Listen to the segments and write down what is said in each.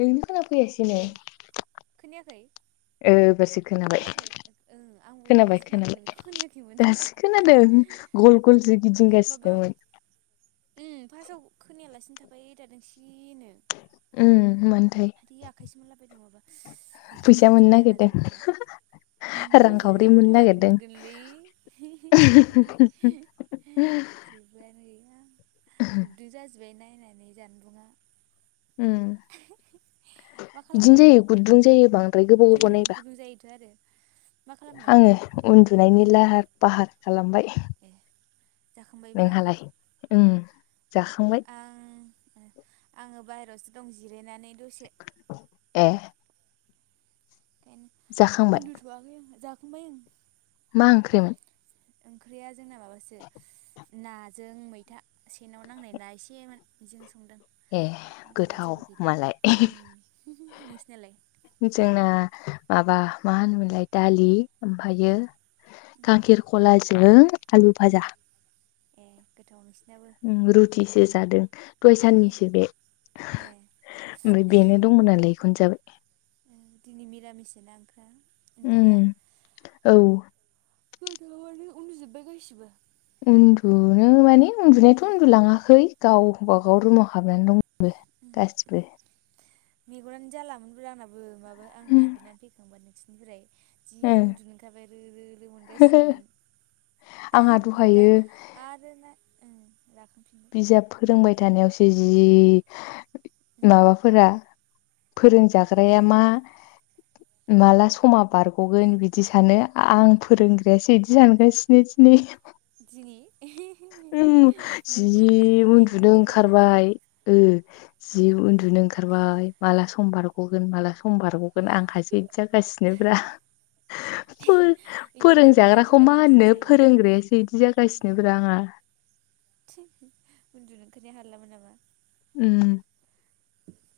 नोंनो खोना फैयासै ए नो खोनायाखै? ओ बासो खोनाबाय खोनायाखै ओं आंबो खोनाबाय दासो खोनादों नोंनिखौ खोनाबाय खोनायाखैमोन दास खोनादों गल गल जो माबा गिदिंगासिनोमोन उम फार्स्टआव खोनायालासिनो थाबाय थादों सिरिनो उम मोन आदै आखाइसो मोनलाबायदों माबा गुदुं फैसा मोननो जाजोबबाय आंना नागिरदों जानबुंआ रांखावरि मोननो मानि नागिरदों मोनगोनलै उम [inaudible] [inaudible] गुददु जाजोब्बाय नायनानै जानबुंङा उम मा बिदिनो खालामदों जायो गुदुं जायो बांद्रा उम [inaudible] [inaudible] गुदुं जायोथ' आरो मा खालामदों उम ए जाखांबायबो नामा नोंहालाय उम जाखांबाय [inaudible] आं आङो बाहेरायावसो दं जिरायनानै दसे ए जाखांबाय उन्दुथ'वाखै ओं जाखांबाय आं मा ओंख्रिमोन? ओंख्रिया जोंना माबासो नाजों मैथा सेनाव नांनाय ना एसेमोन बिजों ए गोथाव मालाय [inaudible] जोंना माबा मा होनोमोनलाय दालि उम ओमफायो गाखिरखलाजों आलु उम भाजा। ए गोथाव नोंसिनाबो उम रुथिसो जादो दय उम साननिसो बे ए ओमफ्राय बेनो दंमोन नालाय इखौनो जाबाय [inaudible] ओंख्रिया उम औ [inaudible] गोथावानो उन्दुजोब्बाय गासिबो उन्दुनो माने उन्दुनायाथ' उन्दुलाङाखै गावबागाव रुमाव हाबनानै दं बो गासिबो‌ मेगनानो जालामोनबो आंनाबो माबा आं दुगैनानै फैखांबाय नोंसिनिफ्राय जि उन्दुनो ओंखारबाय रो रो रो मोनगासिनोमोन हो आंहा ओमफाय दहायो दा आरो ना ओं राखांफिनबाय बिजाब फोरोंबाय थानायावसो जि उम माबाफोरा फोरोंजाग्राया उम मा माला समा उम बारग'गोन बिदि सानो आं फोरोंग्रायासो इदि सानगासिनो दिनै दिनि ओम जि मेंनानै उन्दुनो फैबायना ओंखारबाय ओ जि उन्दुनो ओंखायनो ओंखारबाय माला सम बारगगोन माला सम बारगगोन आं हासो बिदि जागासिनोब्रा [inaudible] इदिनो मेंनानै फोरोंजाग्राखौ मा फैबाथाय इदिनो होननो जायो फोरोंग्रायासो इदि जागासिनो ब्रा आंहा थि उन्दुनो ओंखारनाया हालामोन नामा ओम। ओ।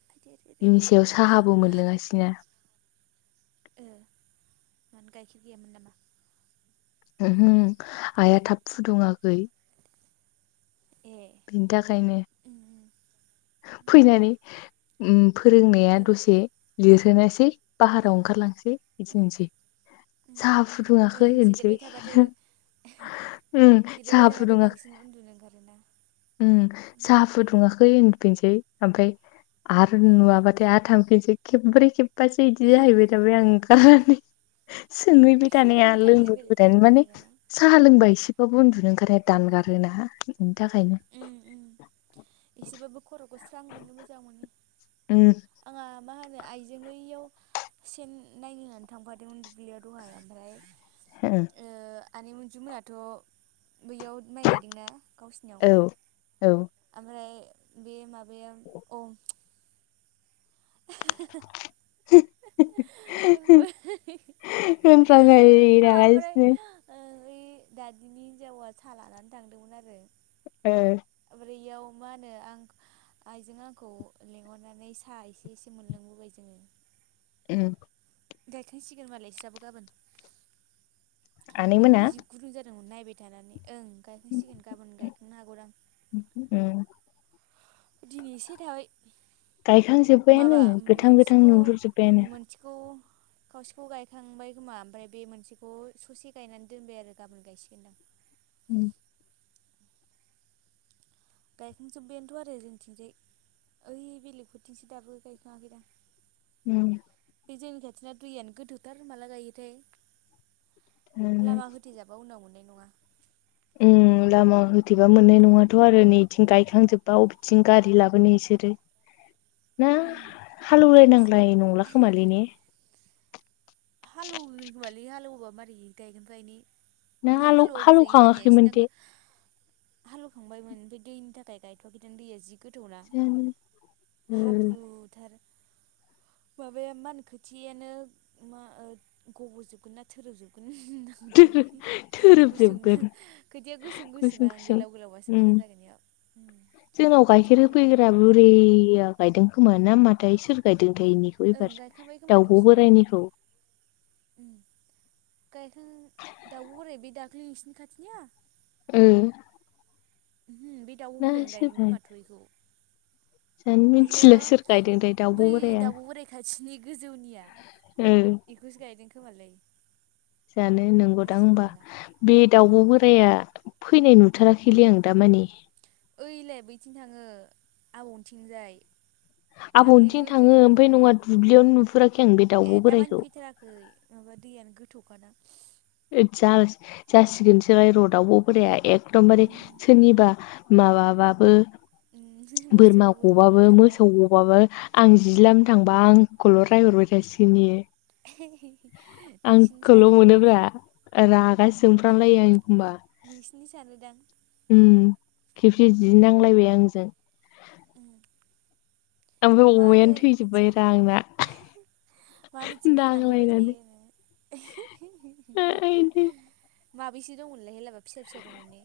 साहाबो मोनलोङासैना गायखेर गैयामोन नामा ओहो आइआ थाब फुदुङाखै ए बिनि थाखायनो उम उम फैनानै ओम फोरोंनाया ओ दसे लिरहोनोसै उम बाहाराव ओंखारलांनोसै उम एसेनोसै। उम साहा नों फुदुङाखै होनसै जिरायबाय थाबाथाय उम जिरायबाय साहा थाबाथाय फुदुङाखै बांसिन उन्दुनो ओंखारोना। उम साहा फुदुङाखै होनफिनसै ओमफ्राय आरो ओ नुवाबाथाय आरो थां? सै खेब्रै खेबबासो बिदि जाहैबाय थाबाय आं ओंखारनानै। सोंहैबाय थानाया थांलाय लोंबो फैलाय लुबैनानै थांलाय माने फैलाय नामा साहा लोंबा एसे। उन्दुनो ओंखारनाया दानगारोना बेनि थाखायनो। उम उम एसेबाबो खर'खौ स्रां मोनो मोजां मोनो। उम। आंहा मा होनो आइजों यैयाव सेन नायनो होननानै थांफादोंमोन दुब्लियाव दहाय ओमफ्राय ओ [inaudible] आनै मनजु मोनाथ' बैयाव माइ गायदोंना गावसिनियाव औ औ ओमफ्राय बे माबाया औ। [inaudible] [inaudible] ओमफ्राय [unintelligible] ओइ दादिनि हिनजावा सा लानानै थांदोंमोन आरो ओ बैयाव मा होनो आं आइजों आंखौ लेंंहरनानै साहा एसे एसे मोनलोंबोबाय जोङो उम गायखांसिगोन मालाय इस्राबो गाबोन आनैमोना जों नायबाय थानानै ओं गायखांसिगोन गाबोन गायखांनो हागौ दां उम दिनै एसे थाबाय गायखांजोब्बायानो माबा गोथां गोथां मोनसेखौ नुहुर जोब्बायानो मोनसेखौ खावसेखौ गायखांबाय खोमा ओमफ्राय बे मोनसेखौ ससे गायनानै दोनबाय आरो गाबोन गायसिगोनदां [inaudible] गायखांजोबबाययानोथ' आरो जोंथिंजाय ओइ बेलेगफोरथिंसो दाबो गायखाङाखैदां उम। बे जोंनि खाथिना दैयानो गोथौथार माला गायोथाय उम लामा होथेजाबा उनाव मोननाय नङा उम लामा होथेबा मोननाय नङाथ' आरो नैथिं गायखांजोब्बा अबेथिं गारि लाबोनो इसोरो ना उम बिदि जासिगोन हालेवलायनांलाय नंला खोमालै ने हालौहोगोन खोमालै हालेवोबा मारै गायगोन [unintelligible] नों आलौ हालौ एवखाङाखैमोन दे हालौवखांबायमोन बे दैनि थाखाय गायथवाखैदों दैया जि गोथौना जानो हाब्रुथार माबाया मा होनो खोथियानो मा ओ गबजोबगोन ना थोरोब जोबगोन [inaudible] [unintelligible] गुसुं थोरोबजोबगोन खोथिया गुसुं गुसुं आं गोलाव गोलावबासो उम मोजां जागोन इयाव। उम जोंनाव खोथिया गाइखेर गोलाव गोलाव होफैग्रा जाबासो बुरिया गायदों खोमा ना माथाय सोर गायदों थाय इनिखौ ओं एबार गायखांबाय खोमा दाउब थुइसिनाबो बोरायनिखौ गायखेर दाउब बोराय बे दाख्लै नोंसिनि खाथिनिया? ओ। ओम बे दाउब ना बोरायानो सोर गायगोन खोमाथ' इखौ। जानो मिथिला सोर गायदों थाय दाउब बै बोराया? दाउब' बोराय खाथिनि गोजौनिया ओ इखौसो गायदों खोमालै। जानो नंगौदां ओमबा मिथिलायलांला बे उम दाउब बोराया फैनाय नु उम थाराखैलै आं दामानि ओइलाय बैथिं थाङो आबौनिथिंजाय। [inaudible] दाख्लैबो थाङो फैदोंथ ओमफ्राय ओरै नङा दुब्लियावनो नुफेराखै आं बे ए दाउब' दामानि बोरायखौ फैथाराखै माबा दैयानो गोथौ [inaudible] जा जासिगोनसोलाय र' दावब बोराया एकदमबारे सोरनिबा माबाबाबो उम मोसौ बोरमा बोरमाफोर गबाबो थांबा मोसौ गबाबो आं जि लाम थांबा आंखौल' रायहरबाय थासिगोन इयो। नोंसिनि आंखौल' सानोफोरा मोनोब्रा रागा जोंफ्रांलायो आङो। नोंसिनि सानोदां ओम खेबसे जि नांलायबाय आंजों। आमफ्राय मानो अमायानो इथिं थैजोबबायरा आंना। मानो इथिं खानानै दोनबाय नांलायनानै थायो नोङो? आइदि माबैसे दंमोनलाय हेलाबा फिसा फिसा दंमोन ने?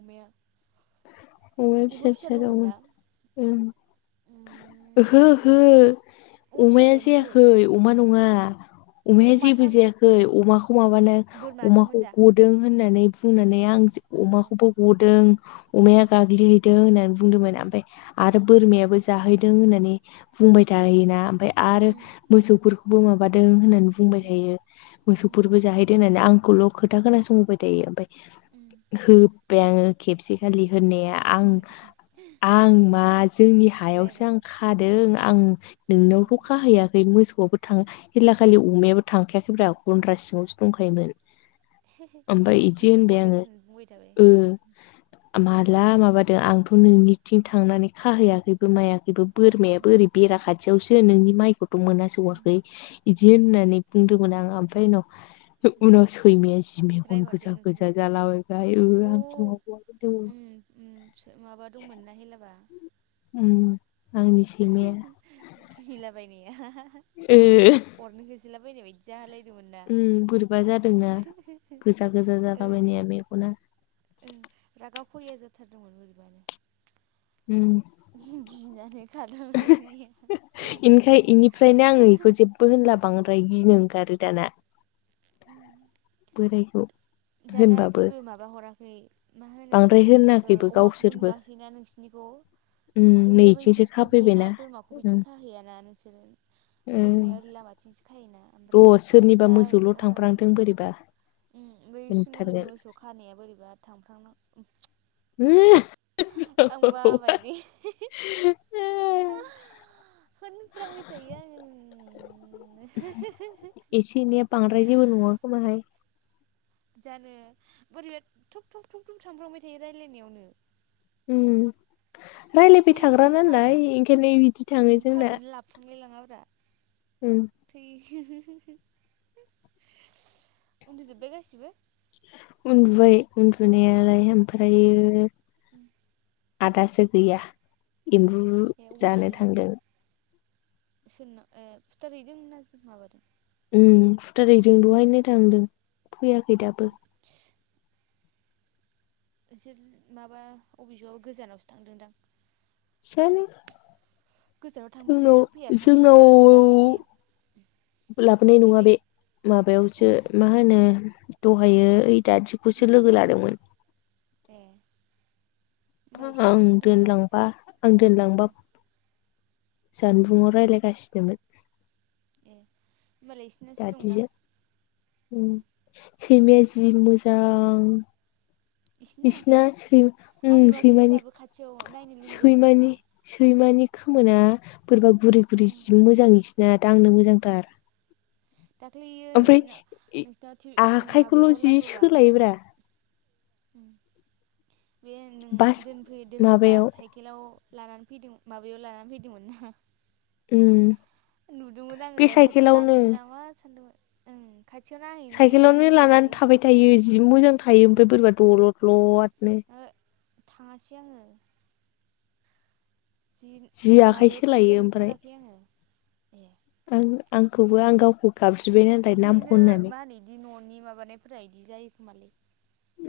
अमाया अमाया अमा फिसा फिसा दं दंमोन ना ओं। उम ओहो ओहो अमा फिसा अमाया गैयामोनलै जायाखै अमा नङा। अ अमाया जेबो माथाम जायाखै अमाखौ माबानो बोरमासोमोन अमाखौ दा गदों होननानै बुंनानै आं जो ओ ओ अमाखौबो गदों अमाया गाग्लिहैदों होननानै बुंदोंमोन उम ओमफाय आरो बोरमायाबो जाहैदों होननानै बुंबाय उम थायोना ओमफाय आरो उम मोसौफोरखौबो माबादों होनना बुंबाय उम थायो उम मोसौफोरबो जाहैदों होननानै आंखौल' खोथा खोनासंहोबाय थायो ओमफाय उम होब्बाय आङो खेबसेखालि होननाया आं आं मा जोंनि हायावसो आं रायहरबाय खादों आं नोंनावथ' उम खाहैयाखै मोसौ खौ [unintelligible] हेला खालि अमायाबो थांखायाखैब्रा गन्द्रा सिङावसो दंखायोमोन। ओमफ्राय इदि इखौनो होनबाय गदों आङो होननानै बुंबाय थाबाय। ओ माला माबादों आंथ' नोंनिथिं थांनानै खाहैयाखैबो मायाखैबो बोरमायाबो उम ओरै बेरा खाथियावसो नोंनि माइखौ बो मोनहा उम सौवाखै इदि होननानै उम बुंदोंमोन आं ओमफाय उनाव उनाव सैमाया जि जि मेगन रायहरदों गोजा नोंखौबो गोजा जालाबाय [unintelligible] आंखौ दों ओम ओम सो माबा दंमोन ना हेलाबा उम आंनि सैमाया गिलाबायनाया अरनो होसोला बायनाय बायदि जालाय ओम बोरैबा जादोंना गोजा गोजा जाला ओं बायनाया मेगना ओं रागा खरिया जाथारदोंमोन बोरैबानो। उम गिनानै खार [unintelligible] इनिखाय इनिफ्रायनो आङो बेखौ जेबो होनला बांद्राय गिनो ओंखारो दाना। उम [unintelligible] दाना होनबाबो जेबो माबा हराखै मा होनो बांद्राय ओ होनाखैबो अमाखौबो गावसोरबो नुवासैना नोंसिनि उम अमायाबो नैथिंसो इथिंसो थाफैबाय ना खाफैबायना बोरमाखौबो उम इथिं खाहैयाना नोंसोरो बोरमाया ओरै लामाथिंसो खायोना। ओमफ्राय र' सोरनिबा दा ओ मोसौल' थांफ्रांथों बोरैबा उम बै सुनुमोननि होनथारगोन मोसौ खानाया बोरैबा थांफ्रांनां- आं बाबायलै [unintelligible] होनफ्रांबाय थायो आङो। एसे एनैया बांद्राय जेबो नङा खोमाहाय। जानो बोरैबा थुब थुब थुब थुब थांफ्र्लांबाय थायो रायलायनायावनो। ओम रायलायबाय थाग्रा नालाय थालखौनो ओंखायनो इबादि उम थाङो जोंना। थालखौनो [inaudible] उम उन्दुजोबबाय गासिबो? उन्दुबाय उन्दुनायालाय ओमफ्रायो उम आदासो गैया एम्बु जानो थांदों। इसोरनाव ए फुथारहैदों ना जा माबादों? उम फुथारहैदों दहायनो थांदों फैयाखै दाबो। एसे माबा अबेजोआव गोजानावसो थांदोंदां? जानो गोजानाव थांबासो जोंनाव थाब फैया खाथियावबा जोंनाव आं दाबायदि ना लाबोनाय नङा फैबाय बे ए माबायावसो मा होनो दहायो उम ओइ उम दादिखौसो लोगो लादोंमोन। ए होमबा आं इसिनावसो दंदां दोनलांबा आं दोनलांबा उम उम जानबुंङाव रायलायगासिनोमोन। ए होमबालाय इसिनावसो दंदां दादिजों उम ओम सैमाया जि मोजां इसिना बिसिना सै आं ओम नुवाखैलै सैमानि दाबो खाथियाव नायनो लुुबैबाबो मोना सैमानि सैमानि खोमोना बोरैबा गुरै गुरै उम जि मोजां इसिना दांनो उम मोजांथार। दाख्लैयो ओमफ्राय नोंसिनाव नोंसिनाव थि ओ आखाइखौल' माबायाव जि लाबोबा सोलायोब्रा बे नों बास दोनफै दोनबोबा माबायाव साइकेलाव लानानै फैदों माबायाव लानानै फैदोंमोन ना उम। नुदोंमोन आङो बे खाथियाव साइकेलावनो नायहैनो नामा सानदोंमोन ओं खाथियाव नायहैनो साइकेलावनो लानानै होननानै थाबाय थायो जि मोजां थायो ओमफ्राय उम बोरैबा दलद-लदनो। ओहो थाङासै आङो। जि आखाइ माबायाव खाथियाव सोलायो ओमफ्राय नुथाराखै आङो। आं आंखौबो आं गावखौ गाबज्रिबाय नाथाय इदिनो नामखननानै मा होनो इदि न'नि माबानायफोरा इदि जायो खोमालै!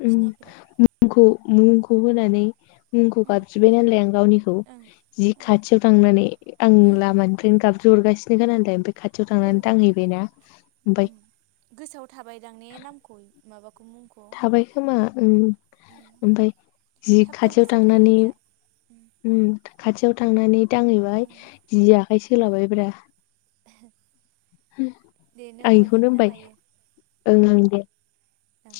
उम फिनायफोरा मुंखौ मुंखौ होनानै मुंखौ ओं गाबज्रिबाय नालाय आं गावनिखौ, ओं जि ओं खाथियाव थांनानै आं लामानिफ्रायनो गाबज्रि हरगासिनो [unintelligible] खाथियाव ओ थांनानै दांहैबायना ओमफाय उम गोसोआव थाबायदां ने नामखौ माबाखौ मुंखौ थाबाय खोमा ओम उम ओमफ्राय जि थाब थाब खाथियाव गोसोआव थायो थांनानै इदिया उम खाथियाव थांनानै दांहैबाय ओं जि आखाइ सोलाबायब्रा [unintelligible] [inaudible] उम आं दे नों हरफिन बेखौनो ना होनबाय मायो ओं ओं दे ओं